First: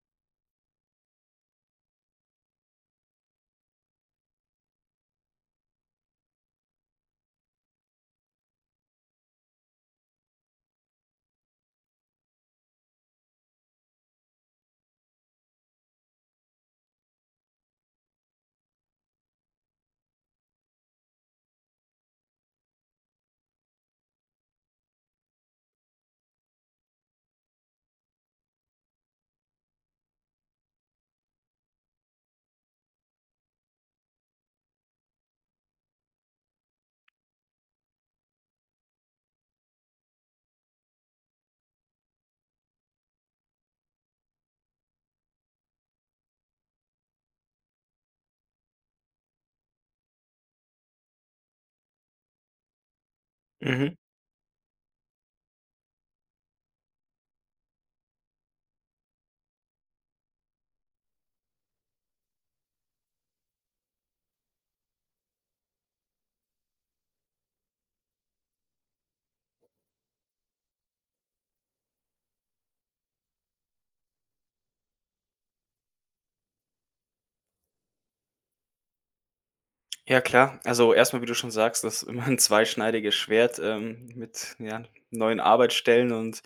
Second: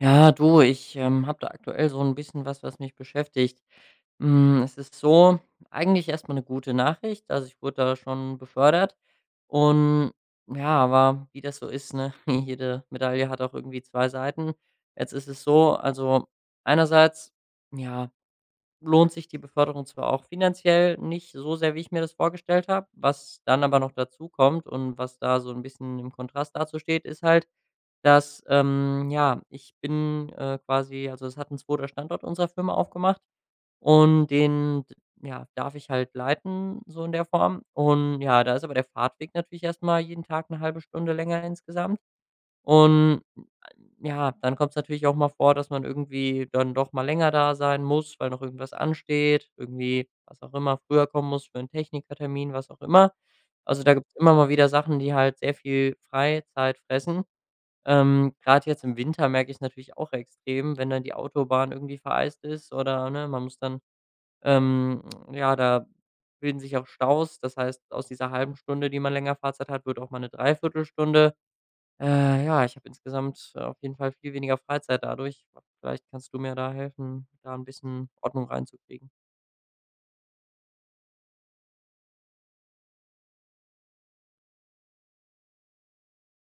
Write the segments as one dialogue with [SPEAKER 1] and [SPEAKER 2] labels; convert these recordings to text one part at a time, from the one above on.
[SPEAKER 1] Ja, du, ich, habe da aktuell so ein bisschen was, was mich beschäftigt. Es ist so, eigentlich erstmal eine gute Nachricht. Also, ich wurde da schon befördert und ja, aber wie das so ist, ne, jede Medaille hat auch irgendwie 2 Seiten. Jetzt ist es so, also, einerseits, ja, lohnt sich die Beförderung zwar auch finanziell nicht so sehr, wie ich mir das vorgestellt habe. Was dann aber noch dazu kommt und was da so ein bisschen im Kontrast dazu steht, ist halt, dass, ja, ich bin, quasi also, es hat ein zweiter Standort unserer Firma aufgemacht und den d ja, darf ich halt leiten, so in der Form. Und ja, da ist aber der Fahrtweg natürlich erstmal jeden Tag eine halbe Stunde länger insgesamt. Und ja, dann kommt es natürlich auch mal vor, dass man irgendwie dann doch mal länger da sein muss, weil noch irgendwas ansteht, irgendwie, was auch immer, früher kommen muss für einen Technikertermin, was auch immer. Also,
[SPEAKER 2] Mhm.
[SPEAKER 1] da gibt es immer mal wieder Sachen, die halt sehr viel Freizeit fressen. Grad jetzt im Winter merke ich es natürlich auch extrem, wenn dann die Autobahn irgendwie vereist ist oder, ne, man muss dann ähm, ja, da bilden sich auch Staus. Das heißt, aus dieser halben Stunde, die man länger Fahrzeit hat, wird auch mal eine Dreiviertelstunde. Ja, ich habe insgesamt auf jeden Fall viel weniger Freizeit dadurch. Vielleicht kannst du mir da helfen, da ein bisschen Ordnung reinzukriegen.
[SPEAKER 2] Ja klar, also erstmal, wie du schon sagst, das ist immer ein zweischneidiges Schwert, mit, ja, neuen Arbeitsstellen und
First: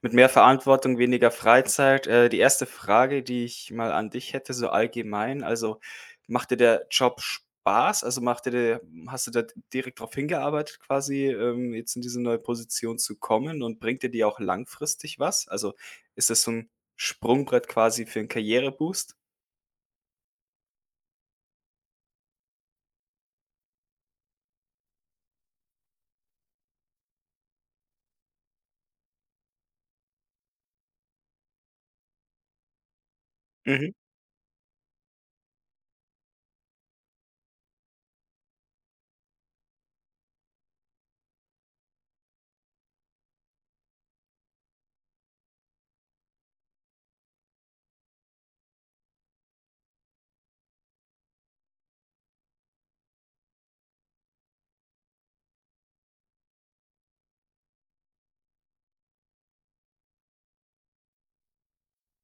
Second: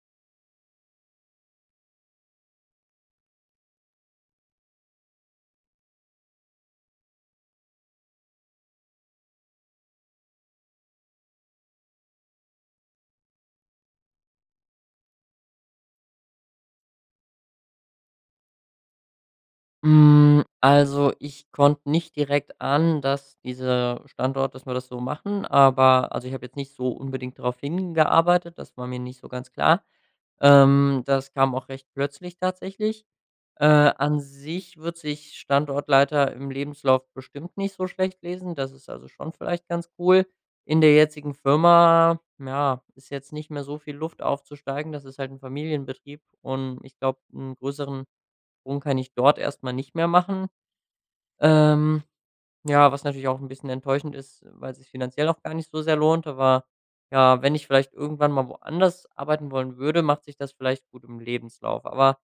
[SPEAKER 2] mit mehr Verantwortung, weniger Freizeit. Die erste Frage, die ich mal an dich hätte, so allgemein, also, macht dir der Job Spaß? Also, macht dir der hast du da direkt drauf hingearbeitet quasi, jetzt in diese neue Position zu kommen, und bringt dir die auch langfristig was? Also, ist das so ein Sprungbrett quasi für einen Karriereboost?
[SPEAKER 1] Also, ich konnte nicht direkt an, dass dieser Standort, dass wir das so machen, aber also, ich habe jetzt nicht so unbedingt darauf hingearbeitet, das war mir nicht so ganz klar. Das kam auch recht plötzlich tatsächlich. Äh,
[SPEAKER 2] Mhm.
[SPEAKER 1] An sich wird sich Standortleiter im Lebenslauf bestimmt nicht so schlecht lesen. Das ist also schon vielleicht ganz cool. In der jetzigen Firma, ja, ist jetzt nicht mehr so viel Luft aufzusteigen. Das ist halt ein Familienbetrieb und ich glaube, einen größeren Sprung kann ich dort erstmal nicht mehr machen. Ähm, ja, was natürlich auch ein bisschen enttäuschend ist, weil es sich finanziell auch gar nicht so sehr lohnt. Aber ja, wenn ich vielleicht irgendwann mal woanders arbeiten wollen würde, macht sich das vielleicht gut im Lebenslauf. Aber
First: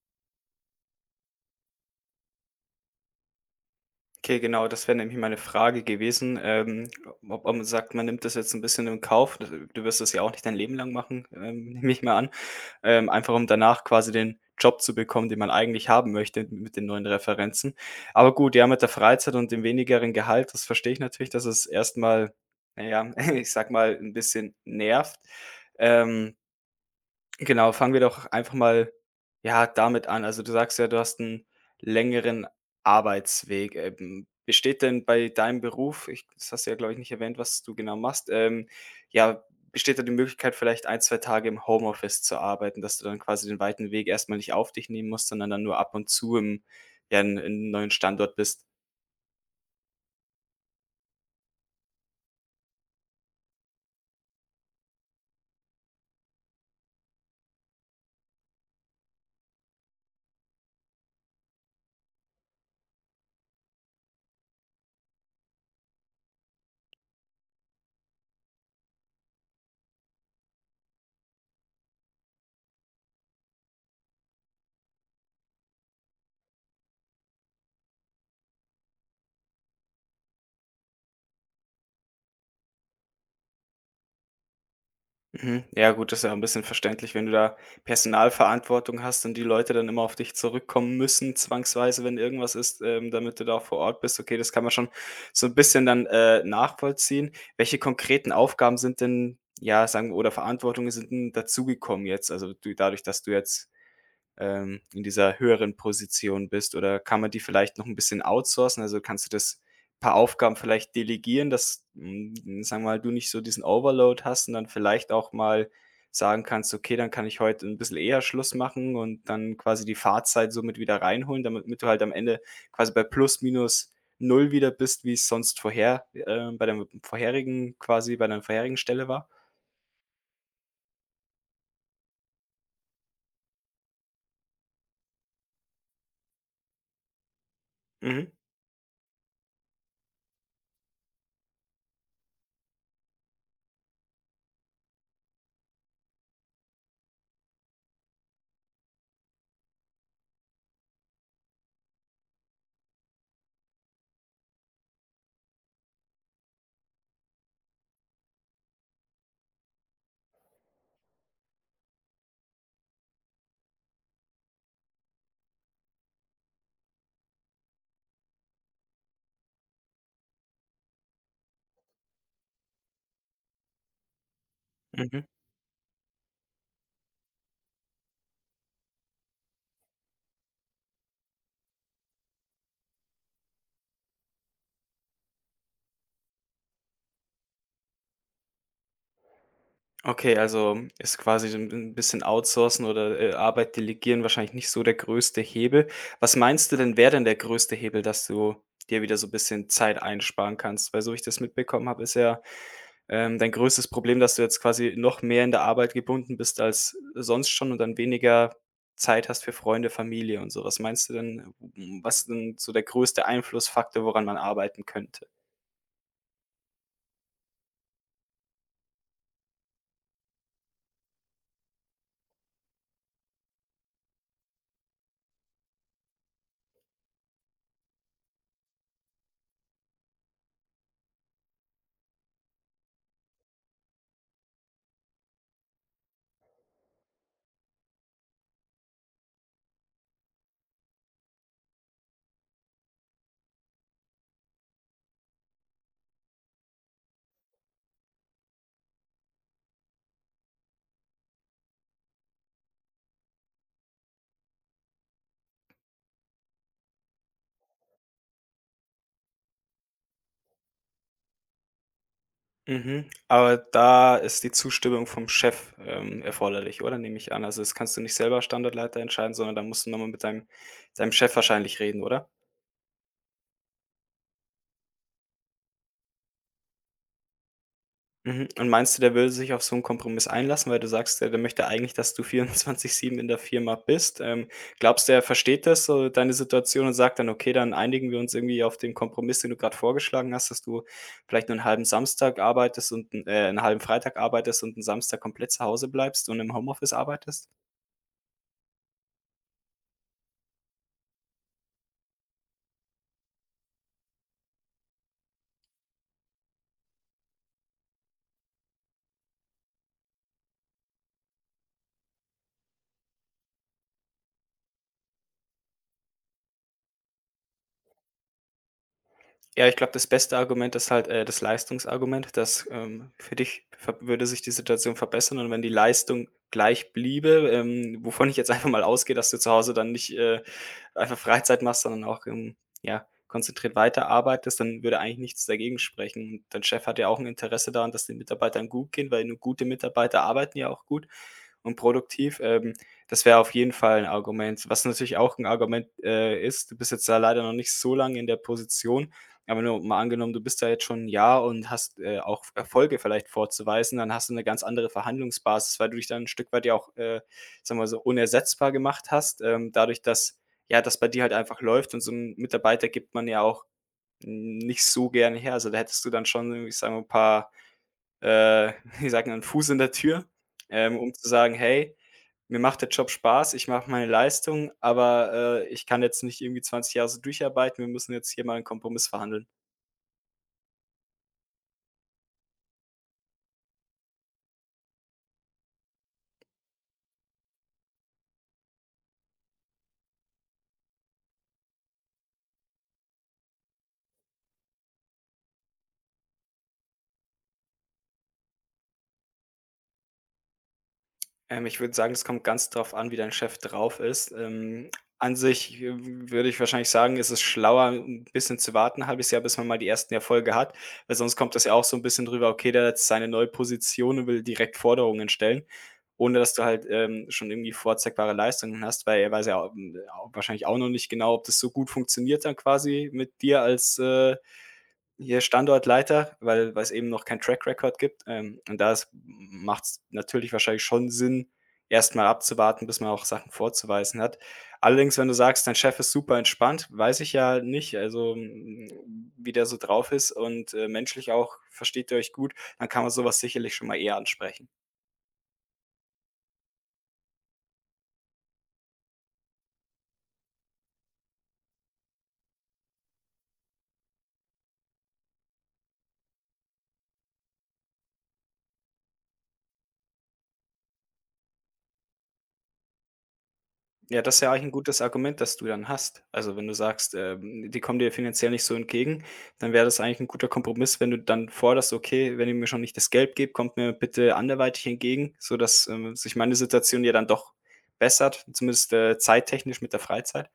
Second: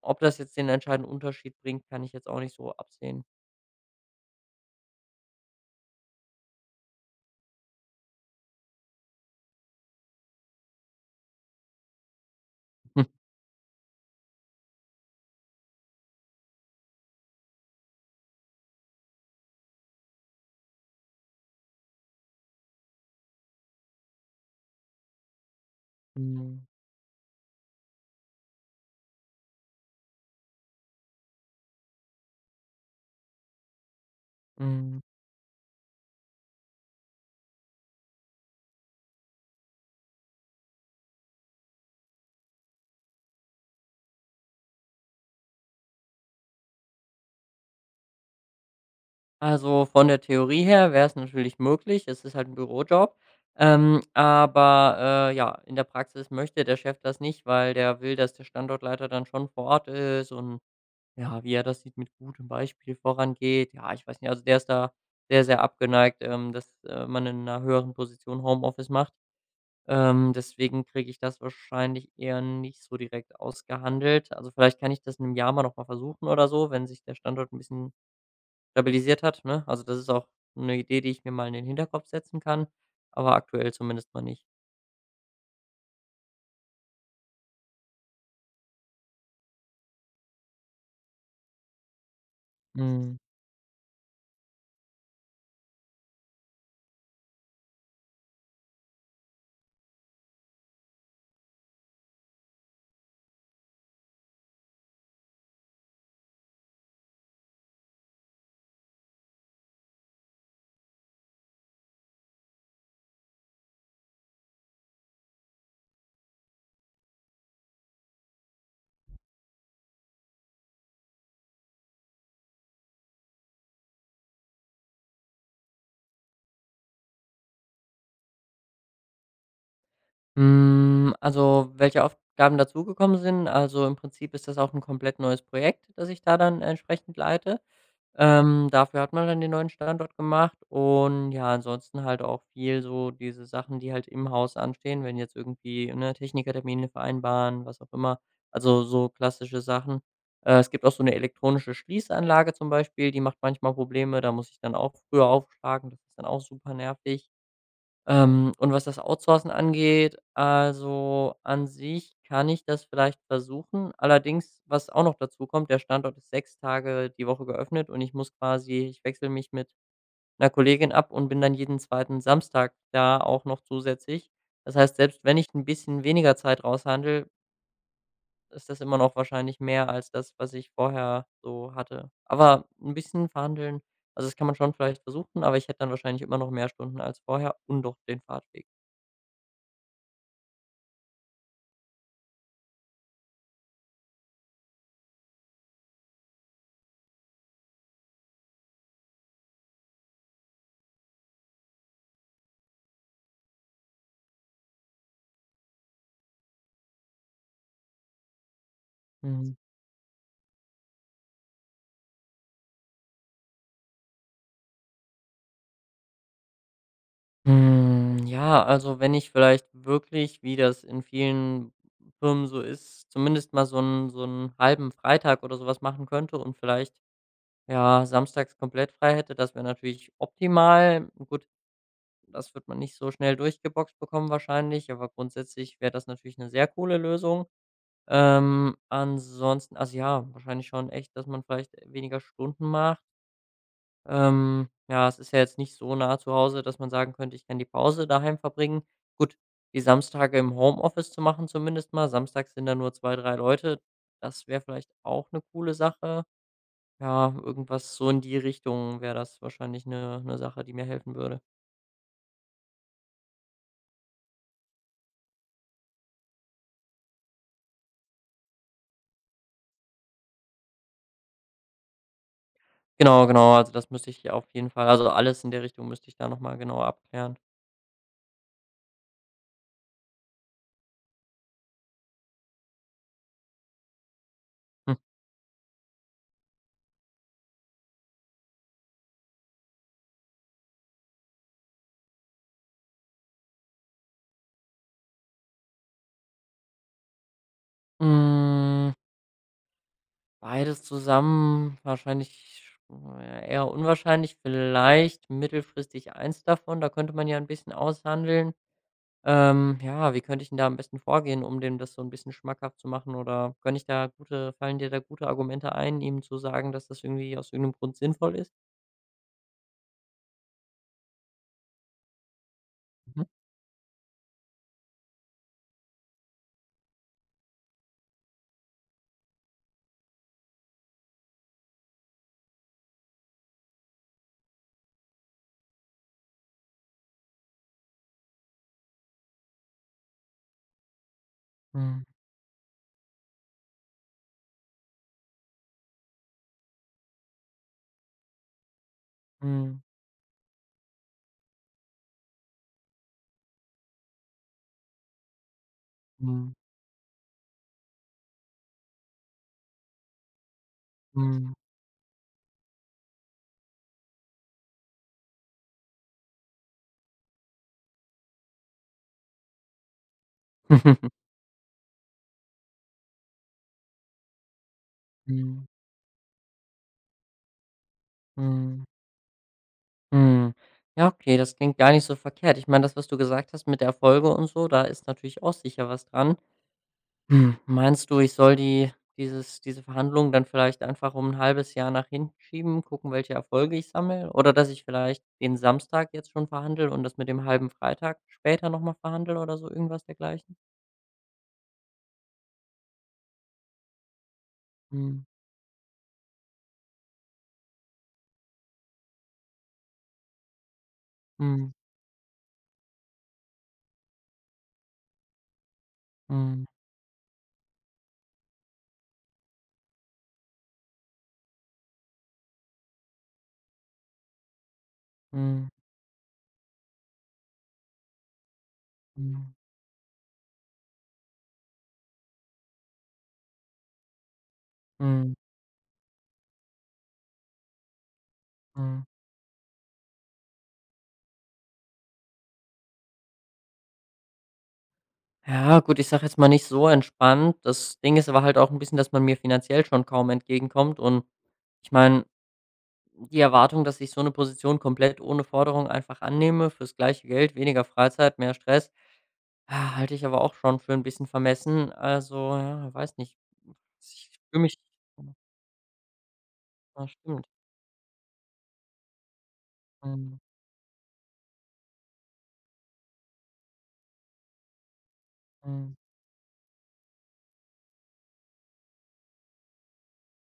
[SPEAKER 1] ob das jetzt den entscheidenden Unterschied bringt, kann ich jetzt auch nicht so absehen.
[SPEAKER 2] Okay, genau, das wäre nämlich meine Frage gewesen, ob man sagt, man nimmt das jetzt ein bisschen in Kauf. D Du wirst das ja auch nicht dein Leben lang machen, nehme ich mal an, einfach um danach quasi den Job zu bekommen, den man eigentlich haben möchte mit den neuen Referenzen. Aber gut, ja, mit der Freizeit und dem wenigeren Gehalt, das verstehe ich natürlich, dass es erstmal, naja, ich sag mal, ein bisschen nervt. Ähm
[SPEAKER 1] Mhm,
[SPEAKER 2] Genau, fangen wir doch einfach mal, ja, damit an. Also, du sagst ja, du hast einen längeren Arbeitsweg. Besteht
[SPEAKER 1] mhm.
[SPEAKER 2] denn bei deinem Beruf ich das hast du ja, glaube ich, nicht erwähnt, was du genau machst, ja, besteht da die Möglichkeit, vielleicht ein 2 Tage im Homeoffice zu arbeiten, dass du dann quasi den weiten Weg erstmal nicht auf dich nehmen musst, sondern dann nur ab und zu im, ja, in 'nem neuen Standort bist?
[SPEAKER 1] Also, von der Theorie her wäre es natürlich möglich. Es ist halt ein Bürojob. Aber, ja, in der Praxis möchte der Chef das nicht, weil der will, dass der Standortleiter dann schon vor Ort ist und, ja, wie er das sieht, mit gutem Beispiel vorangeht. Ja, ich weiß nicht, also, der ist da sehr, sehr abgeneigt, dass, man in einer höheren Position Homeoffice macht. Deswegen kriege ich das wahrscheinlich eher nicht so direkt ausgehandelt. Also, vielleicht kann ich das in 'nem Jahr mal noch mal versuchen oder so, wenn sich der Standort ein bisschen stabilisiert hat, ne? Also, das ist auch eine Idee, die ich mir mal in den Hinterkopf setzen kann, aber aktuell zumindest mal nicht.
[SPEAKER 2] Mhm. Ja gut, das ist ja ein bisschen verständlich, wenn du da Personalverantwortung hast und die Leute dann immer auf dich zurückkommen müssen zwangsweise, wenn irgendwas ist,
[SPEAKER 1] Mhm.
[SPEAKER 2] damit du da auch vor Ort bist. Okay, das kann man schon so ein bisschen dann, nachvollziehen. Welche konkreten Aufgaben sind denn, ja, sagen wir, oder Verantwortungen sind 'n dazugekommen jetzt? Also, du, dadurch, dass du jetzt in dieser höheren Position bist? Oder kann man die vielleicht noch ein bisschen outsourcen? Also, kannst du das paar Aufgaben vielleicht delegieren, dass, sagen wir mal, du nicht so diesen Overload hast und dann vielleicht auch mal sagen kannst: „Okay, dann kann ich heute ein bisschen eher Schluss machen und dann quasi die Fahrzeit somit wieder reinholen“, damit mit du halt am Ende quasi bei plus minus null wieder bist, wie es sonst vorher, bei deinem vorherigen, quasi bei deiner vorherigen Stelle war?
[SPEAKER 1] Also, welche Aufgaben dazugekommen sind, also, im Prinzip ist das auch ein komplett neues Projekt, das ich da dann entsprechend leite.
[SPEAKER 2] Mhm,
[SPEAKER 1] Dafür hat man dann den neuen Standort gemacht und ja, ansonsten halt auch viel so diese Sachen, die halt im Haus anstehen, wenn jetzt irgendwie, ne, Technikertermine vereinbaren, was auch immer, also, so klassische Sachen. Es gibt auch so eine elektronische Schließanlage zum Beispiel, die macht manchmal Probleme, da muss ich dann auch früher aufschlagen, das ist dann auch super nervig. Und was das Outsourcen angeht, also an sich kann ich das vielleicht versuchen. Allerdings, was auch noch dazu kommt, der Standort ist 6 Tage die Woche geöffnet und ich muss quasi ich wechsle mich mit einer Kollegin ab und bin dann jeden zweiten Samstag da auch noch zusätzlich. Das heißt, selbst
[SPEAKER 2] mhm.
[SPEAKER 1] wenn ich ein bisschen weniger Zeit raushandel, ist das immer noch wahrscheinlich mehr als das, was ich vorher so hatte. Aber ein bisschen verhandeln, also, das kann man schon vielleicht versuchen, aber ich hätte dann wahrscheinlich immer noch mehr Stunden als vorher und doch den Fahrtweg.
[SPEAKER 2] Okay, also ist quasi so ein 'n bisschen outsourcen oder, Arbeit delegieren wahrscheinlich nicht so der größte Hebel. Was meinst du denn, wäre denn der größte Hebel, dass du dir wieder so ein bisschen Zeit einsparen kannst? Weil so wie ich das mitbekommen habe, ist ja, dein größtes Problem, dass du jetzt quasi noch mehr in der Arbeit gebunden bist als sonst schon und dann weniger Zeit hast für
[SPEAKER 1] Mhm.
[SPEAKER 2] Freunde, Familie und so. Was meinst du denn, w was ist denn so der größte Einflussfaktor, woran man arbeiten könnte?
[SPEAKER 1] Ja, also wenn ich vielleicht wirklich, wie das in vielen Firmen so ist, zumindest mal so einen halben Freitag oder sowas machen könnte und vielleicht, ja, samstags komplett frei hätte, das wäre natürlich optimal. Gut, das wird man nicht so schnell durchgeboxt bekommen wahrscheinlich, aber grundsätzlich wäre das natürlich eine sehr coole Lösung. Ansonsten also ja, wahrscheinlich schon echt, dass man vielleicht weniger Stunden macht. Ja, es ist ja jetzt nicht so nah zu Hause, dass man sagen könnte, ich kann die Pause daheim verbringen. Gut, die Samstage im Homeoffice zu machen zumindest mal. Samstags sind da nur 2, 3 Leute. Das wäre vielleicht auch eine coole Sache. Ja, irgendwas so in die Richtung wäre das wahrscheinlich eine Sache, die mir helfen würde.
[SPEAKER 2] Mhm, aber da ist die Zustimmung vom Chef, erforderlich, oder? Nehme ich an. Also, das kannst du nicht selber als Standortleiter entscheiden, sondern da musst du noch mal mit deinem Chef wahrscheinlich reden, oder?
[SPEAKER 1] Genau, genau, also das müsste ich auf jeden Fall, also alles in der Richtung müsste ich da noch mal genauer abklären.
[SPEAKER 2] Mhm, und meinst du, der würde sich auf so einen Kompromiss einlassen, weil du sagst, der möchte eigentlich, dass du vierundzwanzig sieben in der Firma bist?
[SPEAKER 1] Hm.
[SPEAKER 2] Glaubst du, er versteht das, so deine Situation, und sagt dann: „Okay, dann einigen wir uns irgendwie auf den Kompromiss, den du gerade vorgeschlagen hast, dass du vielleicht nur einen halben Samstag arbeitest und 'n 'n halben Freitag arbeitest und einen Samstag komplett zu Hause bleibst und im Homeoffice arbeitest?“
[SPEAKER 1] Hm. Beides zusammen wahrscheinlich ja, eher unwahrscheinlich. Vielleicht mittelfristig eins davon. Da könnte man ja ein bisschen aushandeln. Ja, wie könnte ich 'n da am besten vorgehen, um dem das so ein bisschen schmackhaft zu machen? Oder kann ich da gute fallen dir da gute Argumente ein, ihm zu sagen, dass das irgendwie aus irgendeinem Grund sinnvoll ist?
[SPEAKER 2] Ja, ich glaube, das beste Argument ist halt, das Leistungsargument, dass,
[SPEAKER 1] Mhm.
[SPEAKER 2] für dich ver würde sich die Situation verbessern, und wenn die Leistung gleich bliebe, wovon ich jetzt einfach mal ausgehe, dass du zu Hause dann nicht, einfach Freizeit machst, sondern auch, ja, konzentriert weiterarbeitest, dann würde eigentlich nichts dagegen sprechen. Und dein Chef hat ja auch ein Interesse daran, dass den Mitarbeitern gut geht, weil nur gute Mitarbeiter arbeiten ja auch gut und
[SPEAKER 1] Mhm.
[SPEAKER 2] produktiv. Das wäre auf jeden Fall ein Argument. Was natürlich auch ein Argument, ist, du bist jetzt da leider noch nicht so lange in der Position, aber nur
[SPEAKER 1] Mhm.
[SPEAKER 2] mal angenommen, du bist da jetzt schon ein Jahr und hast, auch Erfolge vielleicht vorzuweisen, dann hast du eine ganz andere Verhandlungsbasis, weil du dich dann ein Stück
[SPEAKER 1] Mhm.
[SPEAKER 2] weit ja auch, sagen wir so, unersetzbar gemacht hast, dadurch, dass ja, das bei dir halt
[SPEAKER 1] Mhm.
[SPEAKER 2] einfach läuft, und so einen Mitarbeiter gibt man ja auch nicht so gerne her. Also, da hättest du dann schon irgendwie, ich sag mal, ein paar, äh, wie sagt, einen Fuß in der Tür, um zu sagen: „Hey, mir macht der Job Spaß, ich mache meine Leistung, aber,
[SPEAKER 1] Mhm.
[SPEAKER 2] ich kann jetzt nicht irgendwie 20 Jahre so durcharbeiten, wir müssen jetzt hier mal einen
[SPEAKER 1] Mhm.
[SPEAKER 2] Kompromiss verhandeln.“
[SPEAKER 1] Mhm. Ja, okay, das klingt gar nicht so verkehrt. Ich meine, das, was du gesagt hast mit der Folge und so, da ist natürlich auch sicher was dran. Meinst du, ich soll diese Verhandlung dann vielleicht einfach um ein halbes Jahr nach hinten schieben, gucken, welche Erfolge ich sammle? Oder dass ich vielleicht den Samstag jetzt schon verhandle und das mit dem halben Freitag später noch mal verhandle oder so irgendwas dergleichen?
[SPEAKER 2] Ich würde sagen, es kommt ganz drauf an, wie dein Chef drauf ist.
[SPEAKER 1] Mhm.
[SPEAKER 2] An sich, würde ich wahrscheinlich sagen, ist es schlauer, ein bisschen zu warten, ein halbes Jahr, bis man mal die ersten Erfolge hat, weil sonst kommt das ja
[SPEAKER 1] Mhm.
[SPEAKER 2] auch so ein bisschen drüber: „Okay, der hat jetzt seine neue Position und will direkt Forderungen stellen“, ohne dass du
[SPEAKER 1] Mhm.
[SPEAKER 2] halt, schon irgendwie vorzeigbare Leistungen hast, weil er weiß ja, au wahrscheinlich auch noch nicht genau, ob das so gut funktioniert dann, quasi mit dir als, hier
[SPEAKER 1] Mhm.
[SPEAKER 2] Standortleiter, weil es eben noch keinen Track Record gibt. Und da macht es
[SPEAKER 1] Mhm.
[SPEAKER 2] natürlich wahrscheinlich schon Sinn, erstmal abzuwarten, bis man auch Sachen vorzuweisen hat. Allerdings, wenn du
[SPEAKER 1] Mhm.
[SPEAKER 2] sagst, dein Chef ist super entspannt, weiß ich ja nicht, also,
[SPEAKER 1] Mhm.
[SPEAKER 2] hm, wie der so drauf ist, und, menschlich auch versteht ihr euch gut, dann kann man sowas sicherlich schon mal eher ansprechen.
[SPEAKER 1] Ja, gut, ich sag jetzt mal nicht so entspannt. Das Ding ist aber halt auch ein bisschen, dass man mir finanziell schon kaum entgegenkommt und ich meine, die Erwartung, dass ich so eine Position komplett ohne Forderung einfach annehme fürs gleiche Geld, weniger Freizeit, mehr Stress, halte ich aber auch schon für ein bisschen vermessen. Also, ja, weiß nicht.
[SPEAKER 2] Ja,
[SPEAKER 1] Ich
[SPEAKER 2] das ist ja eigentlich
[SPEAKER 1] fühle
[SPEAKER 2] ein
[SPEAKER 1] mich.
[SPEAKER 2] gutes
[SPEAKER 1] Ja,
[SPEAKER 2] Argument, das du dann hast. Also, wenn du
[SPEAKER 1] ja,
[SPEAKER 2] sagst,
[SPEAKER 1] stimmt.
[SPEAKER 2] die kommen dir finanziell nicht so entgegen, dann wäre das eigentlich ein
[SPEAKER 1] Mhm,
[SPEAKER 2] guter Kompromiss, wenn du dann forderst: „Okay, wenn ihr mir schon nicht das Geld gebt, kommt mir bitte anderweitig entgegen“, sodass,
[SPEAKER 1] mhm.
[SPEAKER 2] sich meine Situation ja dann doch bessert, zumindest, zeittechnisch, mit der Freizeit?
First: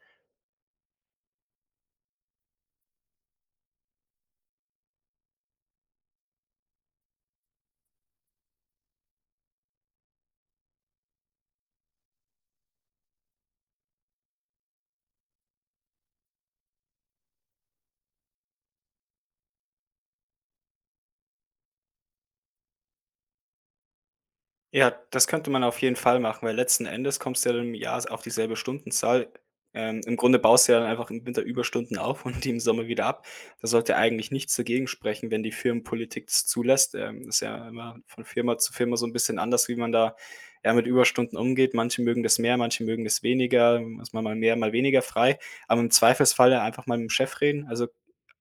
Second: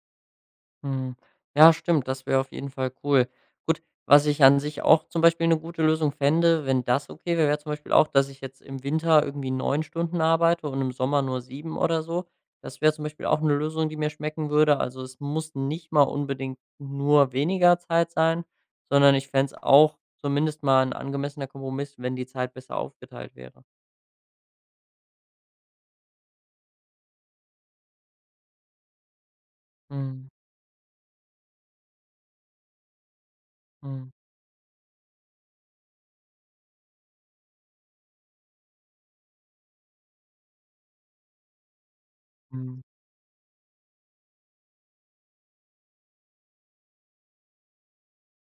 [SPEAKER 1] Mhm. Ja, stimmt, das wäre auf jeden Fall cool. Gut, was ich an sich auch zum Beispiel eine gute Lösung fände, wenn das okay wäre, wäre zum Beispiel auch, dass ich jetzt im Winter irgendwie 9 Stunden arbeite und im Sommer nur 7 oder so. Das wäre zum Beispiel auch eine Lösung, die mir schmecken würde. Also, es muss nicht mal unbedingt nur weniger Zeit sein, sondern ich fände es auch zumindest mal ein angemessener Kompromiss, wenn die Zeit besser aufgeteilt wäre.
[SPEAKER 2] Ja, das könnte man auf jeden Fall machen, weil letzten Endes kommst du ja dann im Jahr s auf dieselbe Stundenzahl. Im
[SPEAKER 1] Mhm,
[SPEAKER 2] Grunde baust du ja dann einfach im Winter Überstunden auf und die im Sommer wieder ab. Da sollte
[SPEAKER 1] mhm,
[SPEAKER 2] eigentlich nichts dagegen sprechen, wenn die Firmenpolitik das zulässt. Ist ja immer von Firma zu Firma so ein bisschen anders, wie man da, ja, mit Überstunden umgeht. Manche mögen das mehr,
[SPEAKER 1] mhm,
[SPEAKER 2] manche mögen das weniger, ist mal mal mehr, mal weniger frei. Aber im Zweifelsfall ja einfach mal mit dem Chef reden. Also,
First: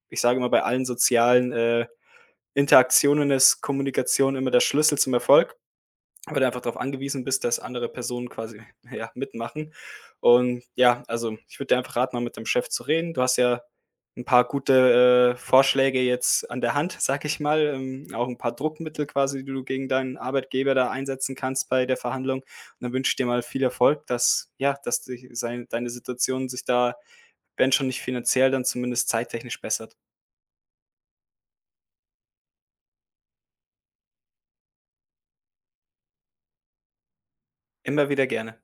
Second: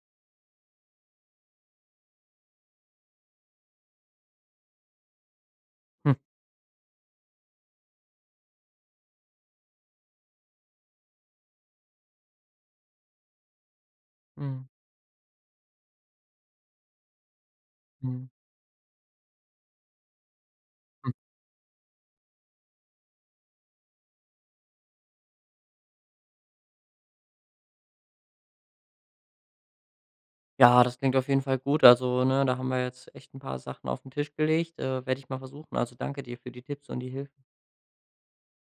[SPEAKER 2] ich sage immer, bei allen sozialen, Interaktionen ist Kommunikation immer der Schlüssel zum Erfolg, weil du einfach darauf angewiesen bist, dass andere Personen quasi, ja, mitmachen. Und ja, also, ich würde dir einfach raten, mal mit dem Chef zu reden. Du hast ja ein paar
[SPEAKER 1] mhm,
[SPEAKER 2] gute, Vorschläge jetzt an der Hand, sag ich mal, auch
[SPEAKER 1] mhm.
[SPEAKER 2] ein paar Druckmittel quasi, die du gegen deinen Arbeitgeber da einsetzen kannst bei der Verhandlung. Und dann wünsche ich dir mal viel Erfolg, dass, ja, dass dich sei deine Situation sich da, wenn schon nicht finanziell, dann zumindest zeittechnisch bessert.
[SPEAKER 1] Ja, das klingt auf jeden Fall gut. Also, ne, da haben wir jetzt echt ein paar Sachen auf den Tisch gelegt, werde ich mal versuchen. Also, danke dir für die Tipps und die Hilfe.
[SPEAKER 2] Immer wieder gerne.